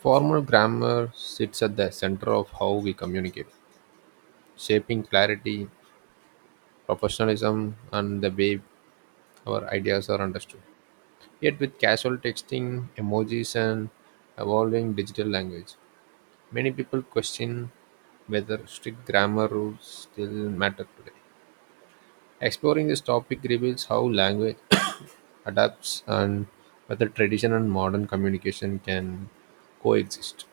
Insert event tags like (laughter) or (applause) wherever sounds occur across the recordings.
Formal grammar sits at the center of how we communicate, shaping clarity, professionalism, and the way our ideas are understood. Yet, with casual texting, emojis, and evolving digital language, many people question whether strict grammar rules still matter today. Exploring this topic reveals how language (coughs) adapts and whether tradition and modern communication can coexist.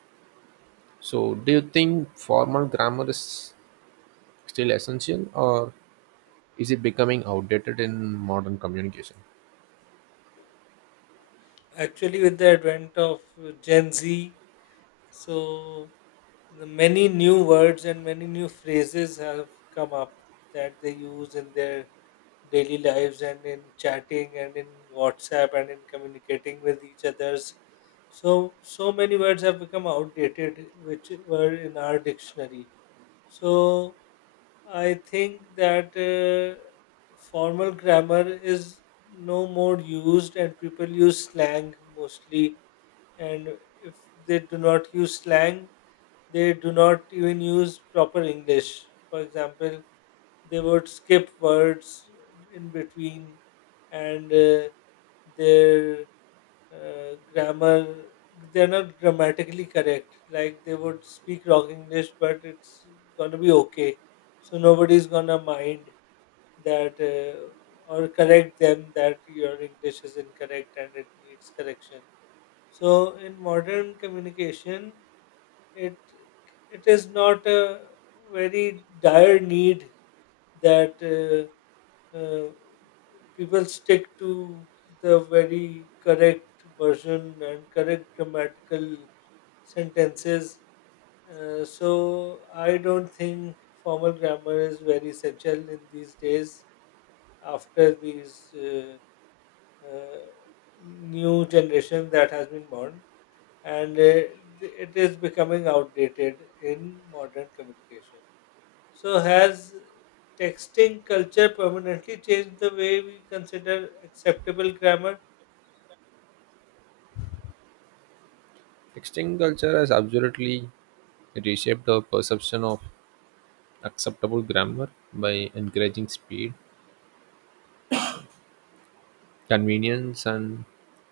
So, do you think formal grammar is still essential, or is it becoming outdated in modern communication? Actually, with the advent of Gen Z, so the many new words and many new phrases have come up that they use in their daily lives and in chatting and in WhatsApp and in communicating with each others. So many words have become outdated, which were in our dictionary. So I think that formal grammar is no more used, and people use slang mostly, and if they do not use slang, they do not even use proper English. For example, they would skip words in between, and their grammar, they're not grammatically correct. Like, they would speak wrong English, but it's gonna be okay. So nobody's gonna mind that, or correct them that your English is incorrect and it needs correction. So in modern communication, it it is not a very dire need that uh, people stick to the very correct version and correct grammatical sentences. So I don't think formal grammar is very essential in these days after these uh, new generation that has been born, and it is becoming outdated in modern communication. So, has texting culture permanently changed the way we consider acceptable grammar? Texting culture has absolutely reshaped the perception of acceptable grammar by encouraging speed, convenience, and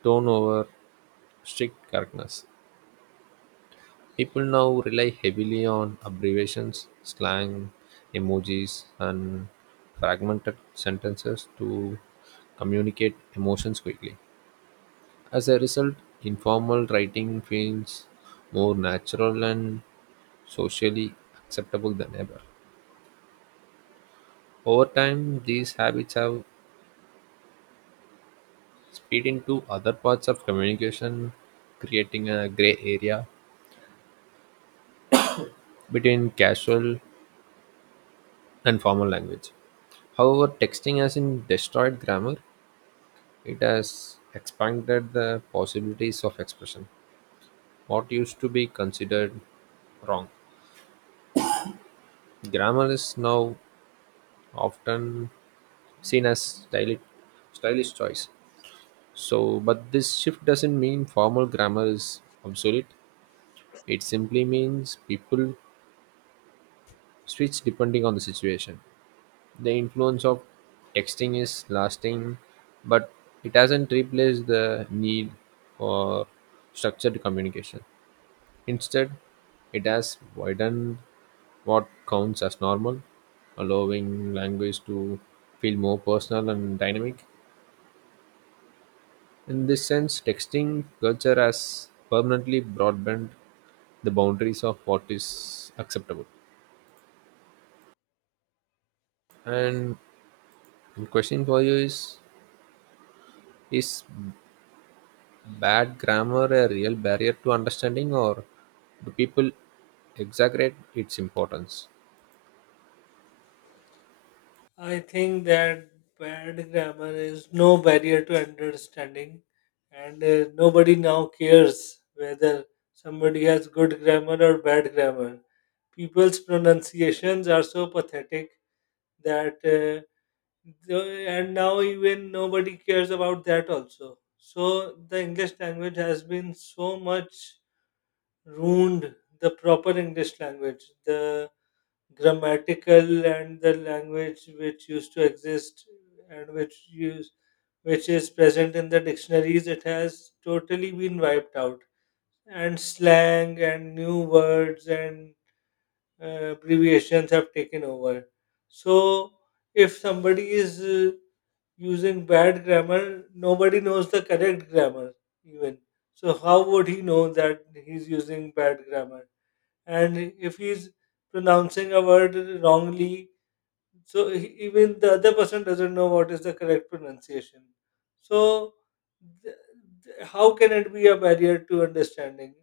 tone over strict correctness. People now rely heavily on abbreviations, slang, emojis, and fragmented sentences to communicate emotions quickly. As a result, informal writing feels more natural and socially acceptable than ever. Over time, these habits have spilled into other parts of communication, creating a gray area between casual and formal language. However, texting hasn't destroyed grammar, it has expanded the possibilities of expression. What used to be considered wrong. Grammar is now often seen as stylish, stylish choice. So, but this shift doesn't mean formal grammar is obsolete. It simply means people switch depending on the situation. The influence of texting is lasting, but it hasn't replaced the need for structured communication. Instead, it has widened what counts as normal, allowing language to feel more personal and dynamic. In this sense, texting culture has permanently broadband the boundaries of what is acceptable. And the question for you is bad grammar a real barrier to understanding, or do people exaggerate its importance? I think that bad grammar is no barrier to understanding, and nobody now cares whether somebody has good grammar or bad grammar. People's pronunciations are so pathetic that. And now even nobody cares about that also, so the English language has been so much ruined, the proper English language, the grammatical and the language which used to exist and which is present in the dictionaries, it has totally been wiped out, and slang and new words and abbreviations have taken over. So if somebody is using bad grammar, nobody knows the correct grammar even. So how would he know that he's using bad grammar? And if he's pronouncing a word wrongly, so even the other person doesn't know what is the correct pronunciation. So th- how can it be a barrier to understanding?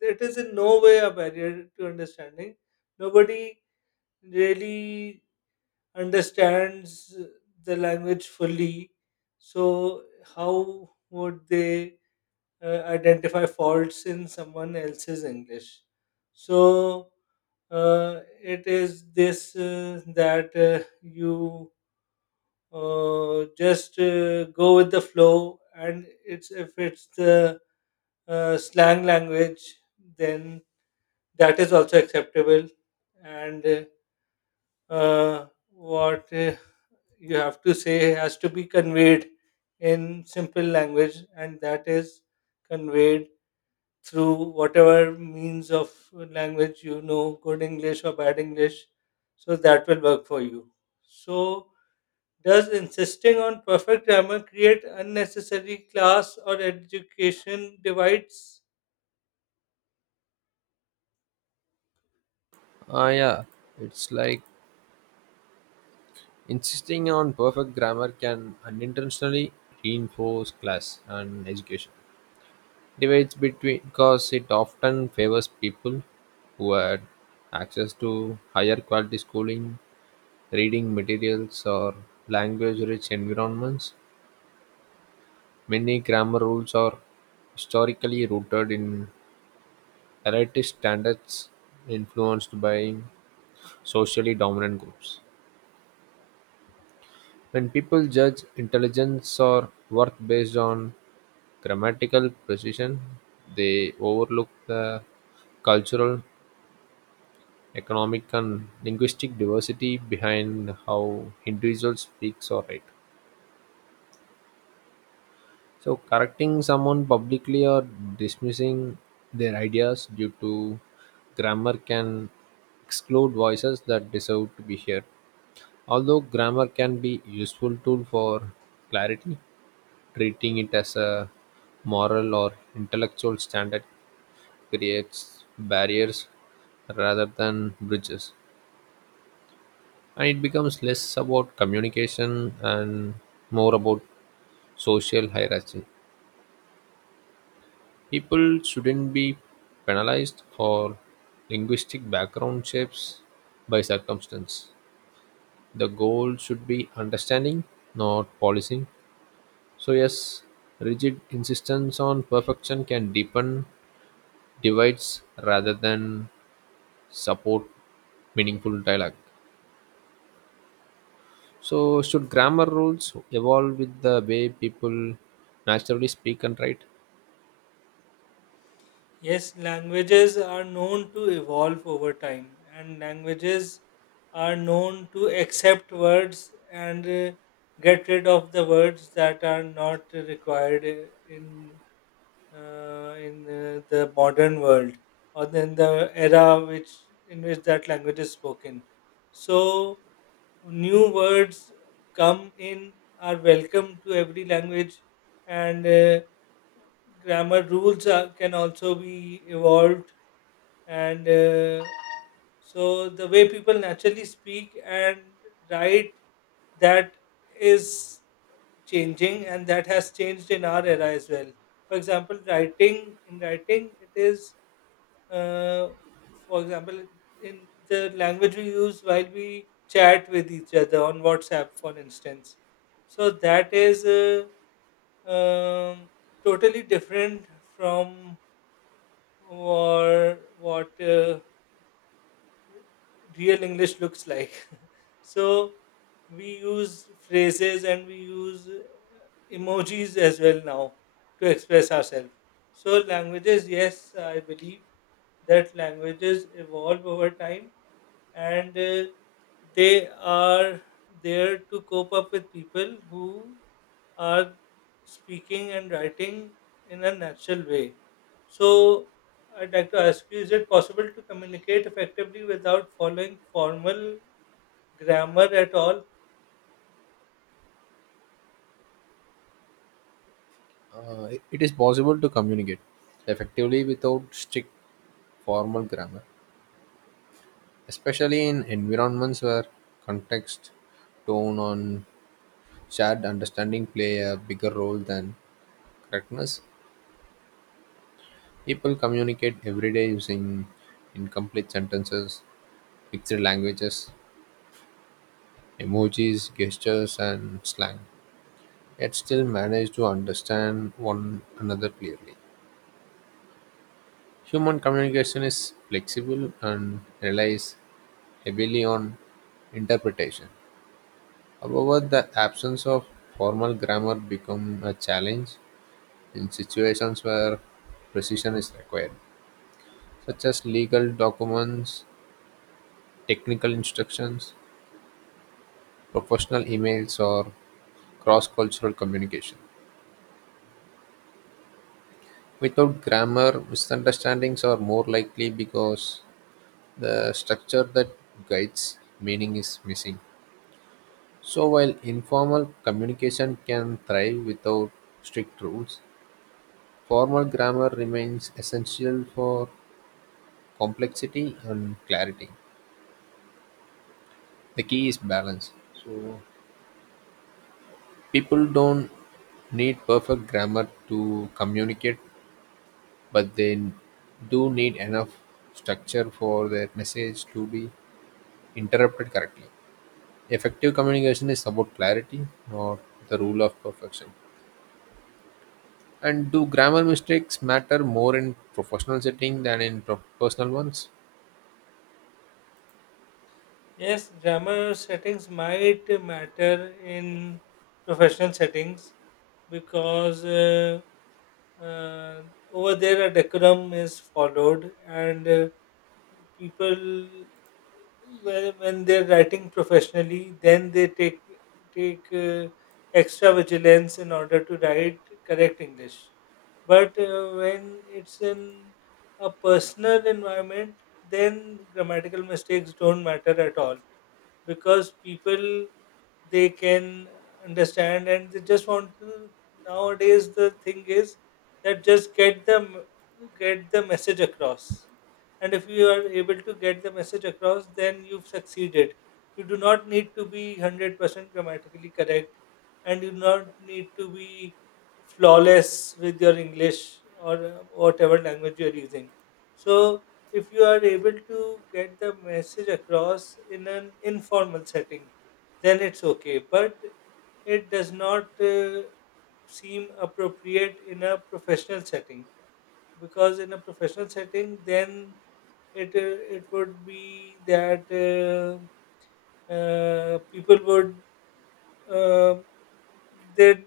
It is in no way a barrier to understanding. Nobody really understands the language fully. So, how would they identify faults in someone else's English? So, it is this, that, you, just, go with the flow, and it's if it's the slang language, then that is also acceptable. And what you have to say has to be conveyed in simple language, and that is conveyed through whatever means of language, you know, good English or bad English, so that will work for you. So, does insisting on perfect grammar create unnecessary class or education divides? Ah, yeah, it's like, insisting on perfect grammar can unintentionally reinforce class and education. Divides between because it often favors people who had access to higher quality schooling, reading materials, or language rich environments. Many grammar rules are historically rooted in elitist standards influenced by socially dominant groups. When people judge intelligence or worth based on grammatical precision, they overlook the cultural, economic, and linguistic diversity behind how individuals speaks or write. So correcting someone publicly or dismissing their ideas due to grammar can exclude voices that deserve to be heard. Although grammar can be useful tool for clarity, treating it as a moral or intellectual standard creates barriers rather than bridges. And it becomes less about communication and more about social hierarchy. People shouldn't be penalized for linguistic background shapes by circumstance. The goal should be understanding, not policing. So, yes, rigid insistence on perfection can deepen divides rather than support meaningful dialogue. So, should grammar rules evolve with the way people naturally speak and write? Yes, languages are known to evolve over time, and languages are known to accept words and get rid of the words that are not required in the modern world, or in the era which in which that language is spoken. So, new words come in, are welcome to every language, and grammar rules can also be evolved. And so the way people naturally speak and write, that is changing, and that has changed in our era as well. For example, writing in writing, it is, uh, for example, in the language we use while we chat with each other on WhatsApp, for instance, so that is um, totally different from or what real English looks like. (laughs) So, we use phrases, and we use emojis as well now to express ourselves. So, languages, yes, I believe that languages evolve over time, and they are there to cope up with people who are speaking and writing in a natural way. So, I'd like to ask you, is it possible to communicate effectively without following formal grammar at all? It is possible to communicate effectively without strict formal grammar, especially in environments where context, tone, and shared understanding play a bigger role than correctness. People communicate every day using incomplete sentences, picture languages, emojis, gestures, and slang, yet still manage to understand one another clearly. Human communication is flexible and relies heavily on interpretation. However, the absence of formal grammar become a challenge in situations where precision is required, such as legal documents, technical instructions, professional emails, or cross cultural communication. Without grammar, misunderstandings are more likely because the structure that guides meaning is missing. So, while informal communication can thrive without strict rules, formal grammar remains essential for complexity and clarity. The key is balance. People don't need perfect grammar to communicate, but they do need enough structure for their message to be interpreted correctly. Effective communication is about clarity, not the rule of perfection. And do grammar mistakes matter more in professional setting than in personal ones? Yes, grammar settings might matter in professional settings, because uh, over there a decorum is followed, and people Well, when they're writing professionally, then they take extra vigilance in order to write correct English. But when it's in a personal environment, then grammatical mistakes don't matter at all, because people, they can understand, and they just want to, nowadays the thing is that, just get the message across. And if you are able to get the message across, then you've succeeded. You do not need to be 100% grammatically correct, and you do not need to be flawless with your English or whatever language you are using. So, if you are able to get the message across in an informal setting, then it's okay. But it does not seem appropriate in a professional setting, because in a professional setting, then it would be that people would uh, they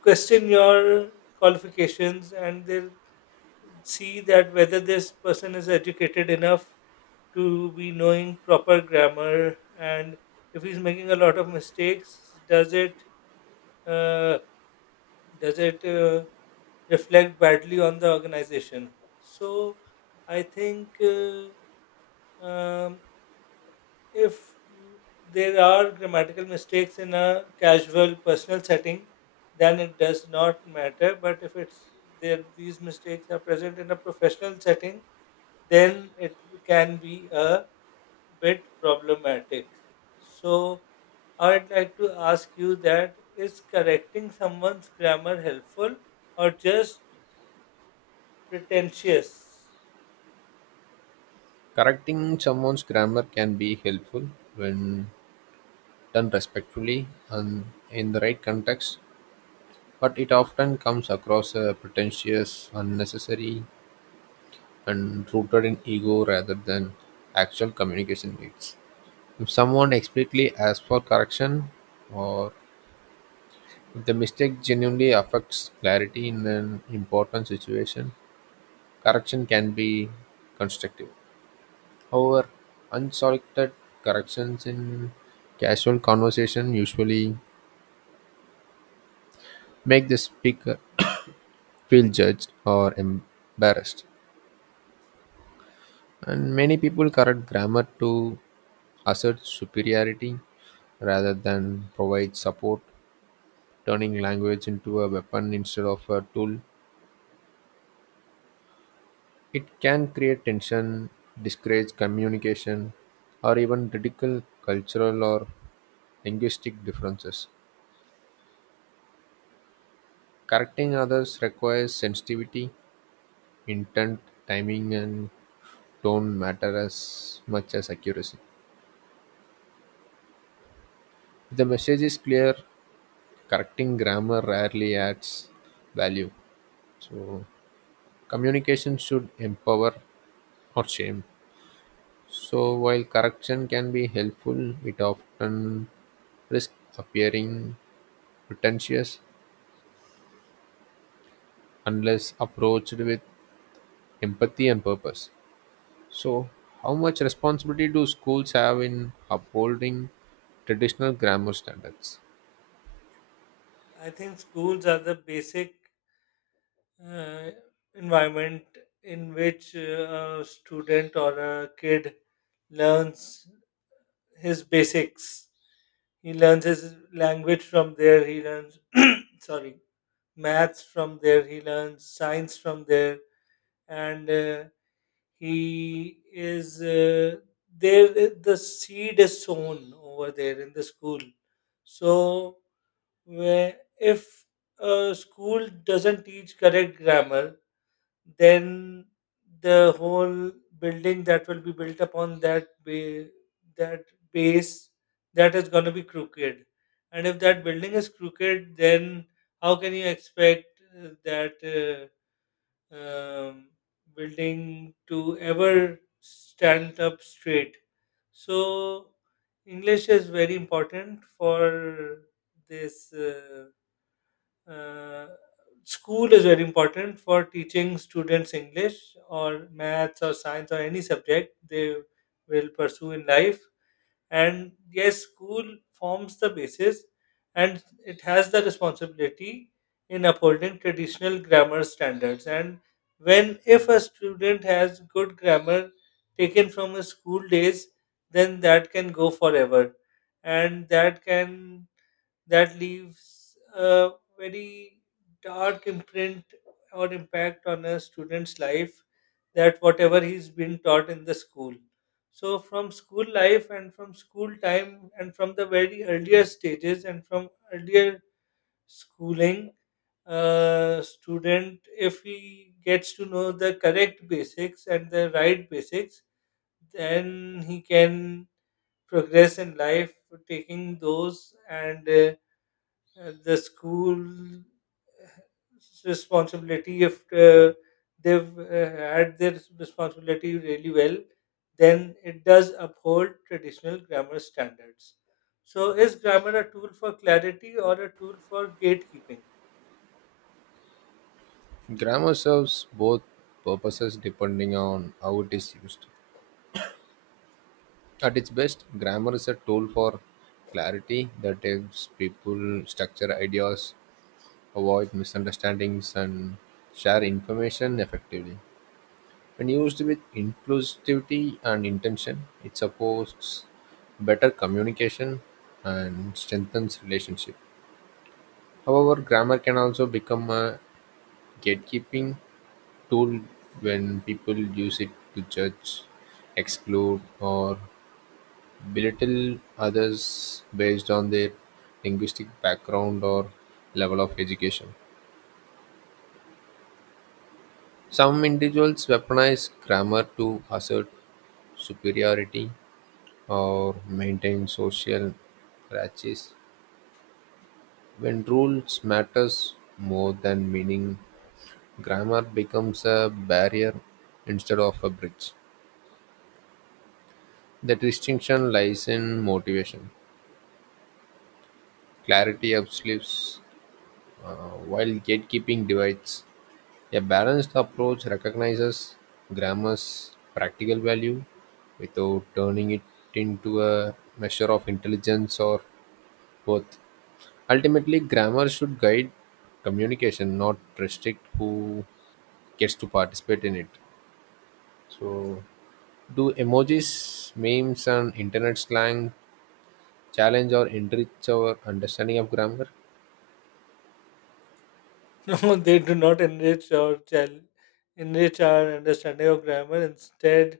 question your qualifications, and they see that whether this person is educated enough to be knowing proper grammar, and if he's making a lot of mistakes, uh, does it reflect badly on the organization? So I think um, if there are grammatical mistakes in a casual personal setting, then it does not matter. But if it's there, these mistakes are present in a professional setting, then it can be a bit problematic. So, I would like to ask you, that is correcting someone's grammar helpful or just pretentious? Correcting someone's grammar can be helpful when done respectfully and in the right context, but it often comes across as pretentious, unnecessary, and rooted in ego rather than actual communication needs. If someone explicitly asks for correction, or if the mistake genuinely affects clarity in an important situation, correction can be constructive. However, unsolicited corrections in casual conversation usually make the speaker feel judged or embarrassed. And many people correct grammar to assert superiority rather than provide support, turning language into a weapon instead of a tool. It can create tension, discourage communication, or even ridicule cultural or linguistic differences. Correcting others requires sensitivity, intent, timing, and tone matter as much as accuracy. If the message is clear, correcting grammar rarely adds value. So, communication should empower or shame. So, while correction can be helpful, it often risks appearing pretentious unless approached with empathy and purpose. So, how much responsibility do schools have in upholding traditional grammar standards? I think schools are the basic uh, environment in which a student or a kid learns his basics. He learns his language from there, he learns, sorry, maths from there, he learns science from there, and he is there the seed is sown, over there in the school. So where if a school doesn't teach correct grammar, then the whole building that will be built upon that base, that is going to be crooked. And if that building is crooked, then how can you expect that um, building to ever stand up straight. So, English is very important for this. Uh, School is very important for teaching students English or maths or science or any subject they will pursue in life. And yes, school forms the basis, and it has the responsibility in upholding traditional grammar standards. And when if a student has good grammar taken from his school days, then that can go forever. And that leaves a very dark imprint or impact on a student's life, that whatever he's been taught in the school. So from school life, and from school time, and from the very earlier stages, and from earlier schooling, student, if he gets to know the correct basics and the right basics, then he can progress in life taking those. And the school responsibility, if they've had their responsibility really well, then it does uphold traditional grammar standards. So, is grammar a tool for clarity or a tool for gatekeeping? Grammar serves both purposes depending on how it is used. At its best, grammar is a tool for clarity that helps people structure ideas, avoid misunderstandings, and share information effectively. When used with inclusivity and intention, it supports better communication and strengthens relationship. However, grammar can also become a gatekeeping tool when people use it to judge, exclude, or belittle others based on their linguistic background or level of education. Some individuals weaponize grammar to assert superiority or maintain social hierarchies when rules matters more than meaning. Grammar becomes a barrier instead of a bridge. The distinction lies in motivation. Clarity uplifts, while gatekeeping divides. A balanced approach recognizes grammar's practical value without turning it into a measure of intelligence or worth. Ultimately, grammar should guide communication, not restrict who gets to participate in it. So, do emojis, memes, and internet slang challenge or enrich our understanding of grammar? (laughs) No, they do not enrich our understanding of grammar. Instead,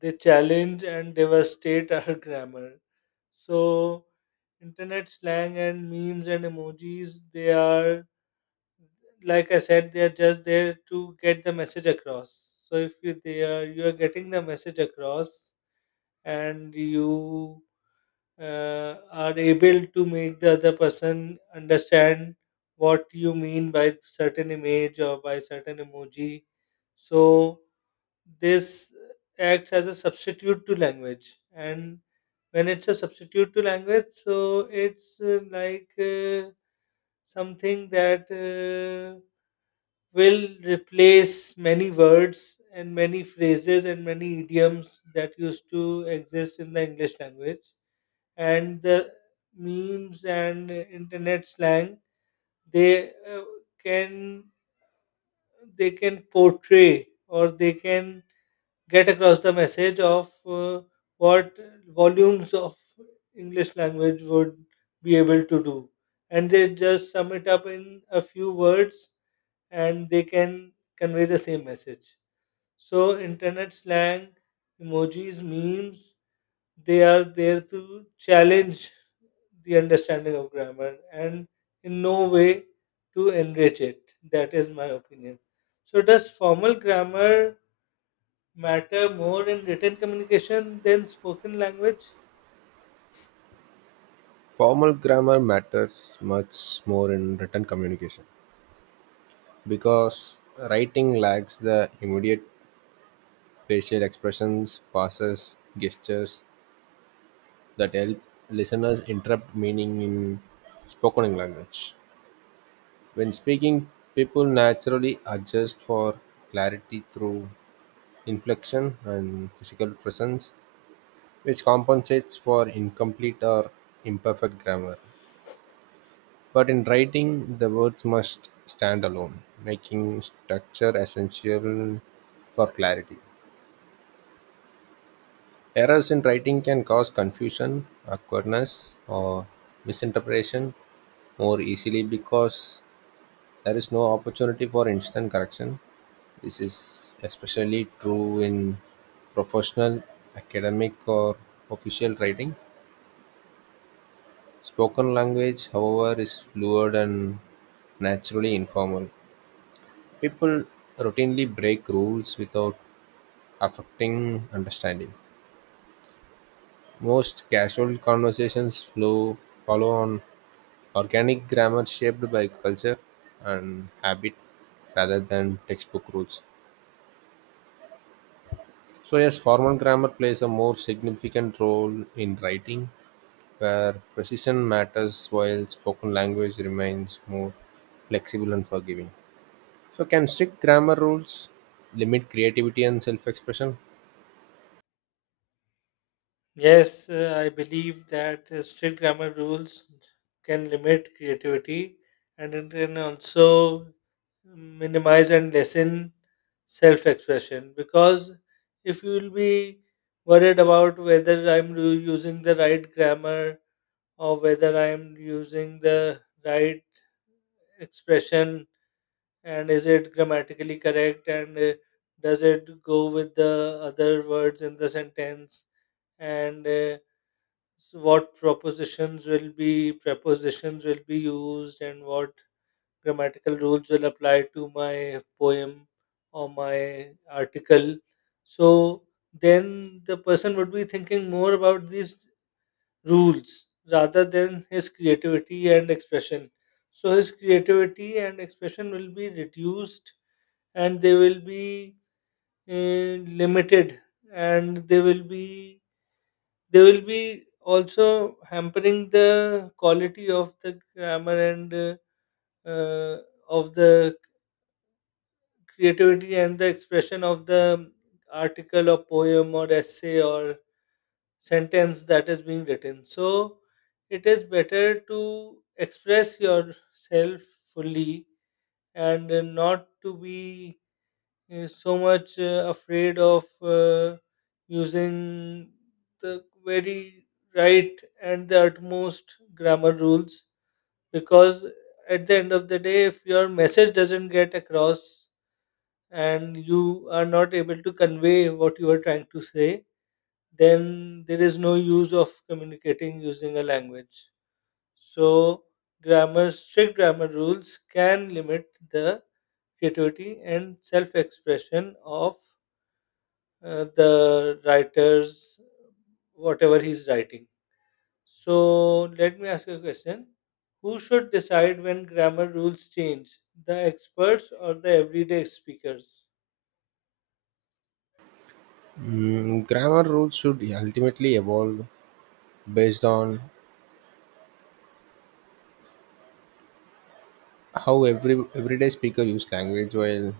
they challenge and devastate our (laughs) grammar. So, internet slang and memes and emojis, they are, like I said, they are just there to get the message across. So, if you are getting the message across, and you are able to make the other person understand what you mean by certain image or by certain emoji, so this acts as a substitute to language. And when it's a substitute to language, so it's like something that will replace many words and many phrases and many idioms that used to exist in the English language. And the memes and internet slang, they can they can portray, or they can get across the message of what volumes of English language would be able to do, and they just sum it up in a few words, and they can convey the same message. So, internet slang, emojis, memes, they are there to challenge the understanding of grammar, and in no way to enrich it. That is my opinion. So, does formal grammar matter more in written communication than spoken language? Formal grammar matters much more in written communication because writing lacks the immediate facial expressions, pauses, gestures that help listeners interpret meaning in spoken language. When speaking, people naturally adjust for clarity through inflection and physical presence, which compensates for incomplete or imperfect grammar. But in writing, the words must stand alone, making structure essential for clarity. Errors in writing can cause confusion, awkwardness, or misinterpretation more easily because there is no opportunity for instant correction. This is especially true in professional, academic, or official writing. Spoken language, however, is fluid and naturally informal. People routinely break rules without affecting understanding. Most casual conversations flow follow on organic grammar shaped by culture and habit rather than textbook rules. So yes, formal grammar plays a more significant role in writing where precision matters, while spoken language remains more flexible and forgiving. So, can strict grammar rules limit creativity and self expression? Yes, I believe that strict grammar rules can limit creativity, and it can also minimize and lessen self expression, because if you will be worried about whether I'm using the right grammar, or whether I am using the right expression, and is it grammatically correct, and does it go with the other words in the sentence, and so what propositions will be prepositions will be used, and what grammatical rules will apply to my poem or my article, so then the person would be thinking more about these rules rather than his creativity and expression. So his creativity and expression will be reduced, and they will be limited, and they will be also hampering the quality of the grammar, and uh, of the creativity and the expression of the article or poem or essay or sentence that is being written. So it is better to express yourself fully, and not to be so much afraid of using the very right and the utmost grammar rules, because at the end of the day, if your message doesn't get across and you are not able to convey what you are trying to say, then there is no use of communicating using a language. So, grammar, strict grammar rules can limit the creativity and self expression of the writers, whatever he's writing. So, let me ask you a question. Who should decide when grammar rules change, the experts or the everyday speakers? Grammar rules should ultimately evolve based on how everyday speaker use language, while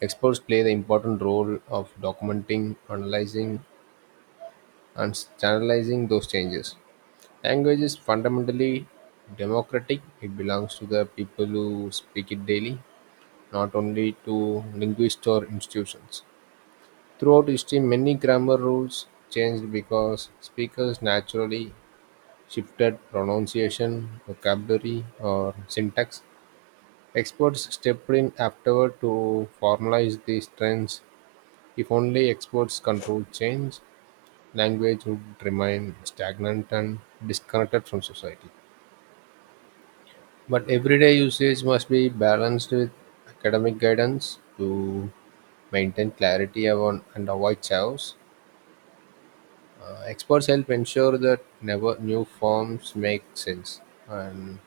experts play the important role of documenting, analyzing, and standardizing those changes. Language is fundamentally democratic, it belongs to the people who speak it daily, not only to linguists or institutions. Throughout history, many grammar rules changed because speakers naturally shifted pronunciation, vocabulary, or syntax. Experts stepped in afterward to formalize these trends. If only experts controlled change, language would remain stagnant and disconnected from society. But everyday usage must be balanced with academic guidance to maintain clarity and avoid chaos. Experts help ensure that never new forms make sense and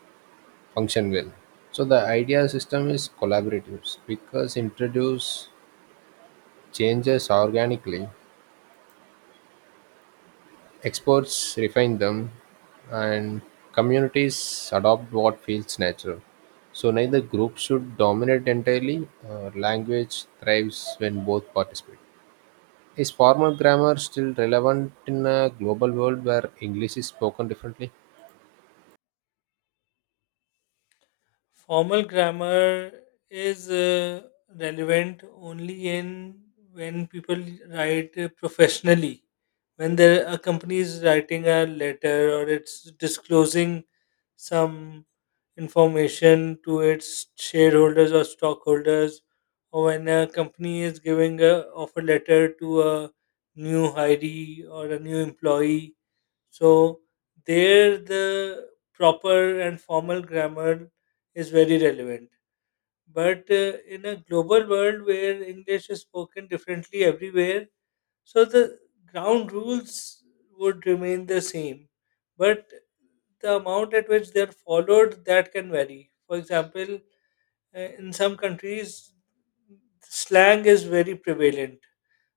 function well. So the idea system is collaborative. Because introduce changes organically, experts refine them, and communities adopt what feels natural. So neither group should dominate entirely. Language thrives when both participate. Is formal grammar still relevant in a global world where English is spoken differently? Formal grammar is relevant only in when people write professionally. When there a company is writing a letter, or it's disclosing some information to its shareholders or stockholders, or when a company is giving a offer letter to a new hiree or a new employee, so there the proper and formal grammar is very relevant. But in a global world where English is spoken differently everywhere, so the ground rules would remain the same. But the amount at which they're followed, that can vary. For example, in some countries, slang is very prevalent.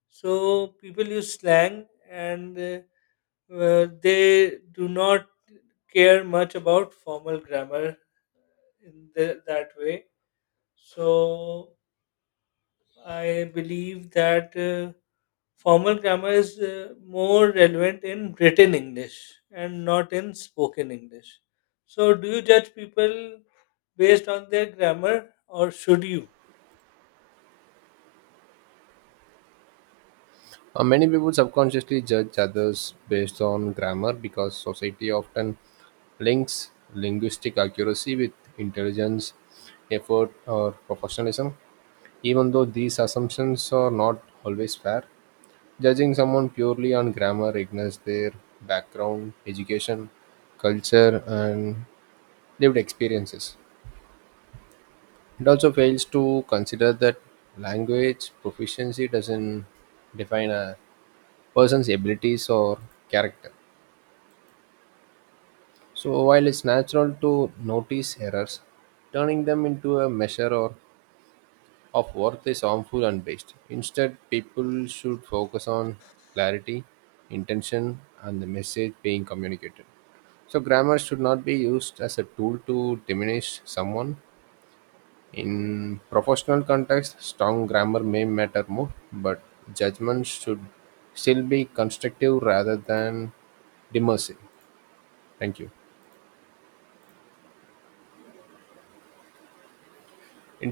So people use slang, and they do not care much about formal grammar in that way. So I believe that formal grammar is more relevant in written English and not in spoken English. So, do you judge people based on their grammar, or should you? Many people subconsciously judge others based on grammar because society often links linguistic accuracy with intelligence, effort, or professionalism. Even though these assumptions are not always fair, judging someone purely on grammar ignores their background, education, culture, and lived experiences. It also fails to consider that language proficiency doesn't define a person's abilities or character. So, while it's natural to notice errors, turning them into a measure or of worth is harmful and based. Instead, people should focus on clarity, intention, and the message being communicated. So, grammar should not be used as a tool to diminish someone. In professional context, strong grammar may matter more, but judgment should still be constructive rather than demersive. Thank you.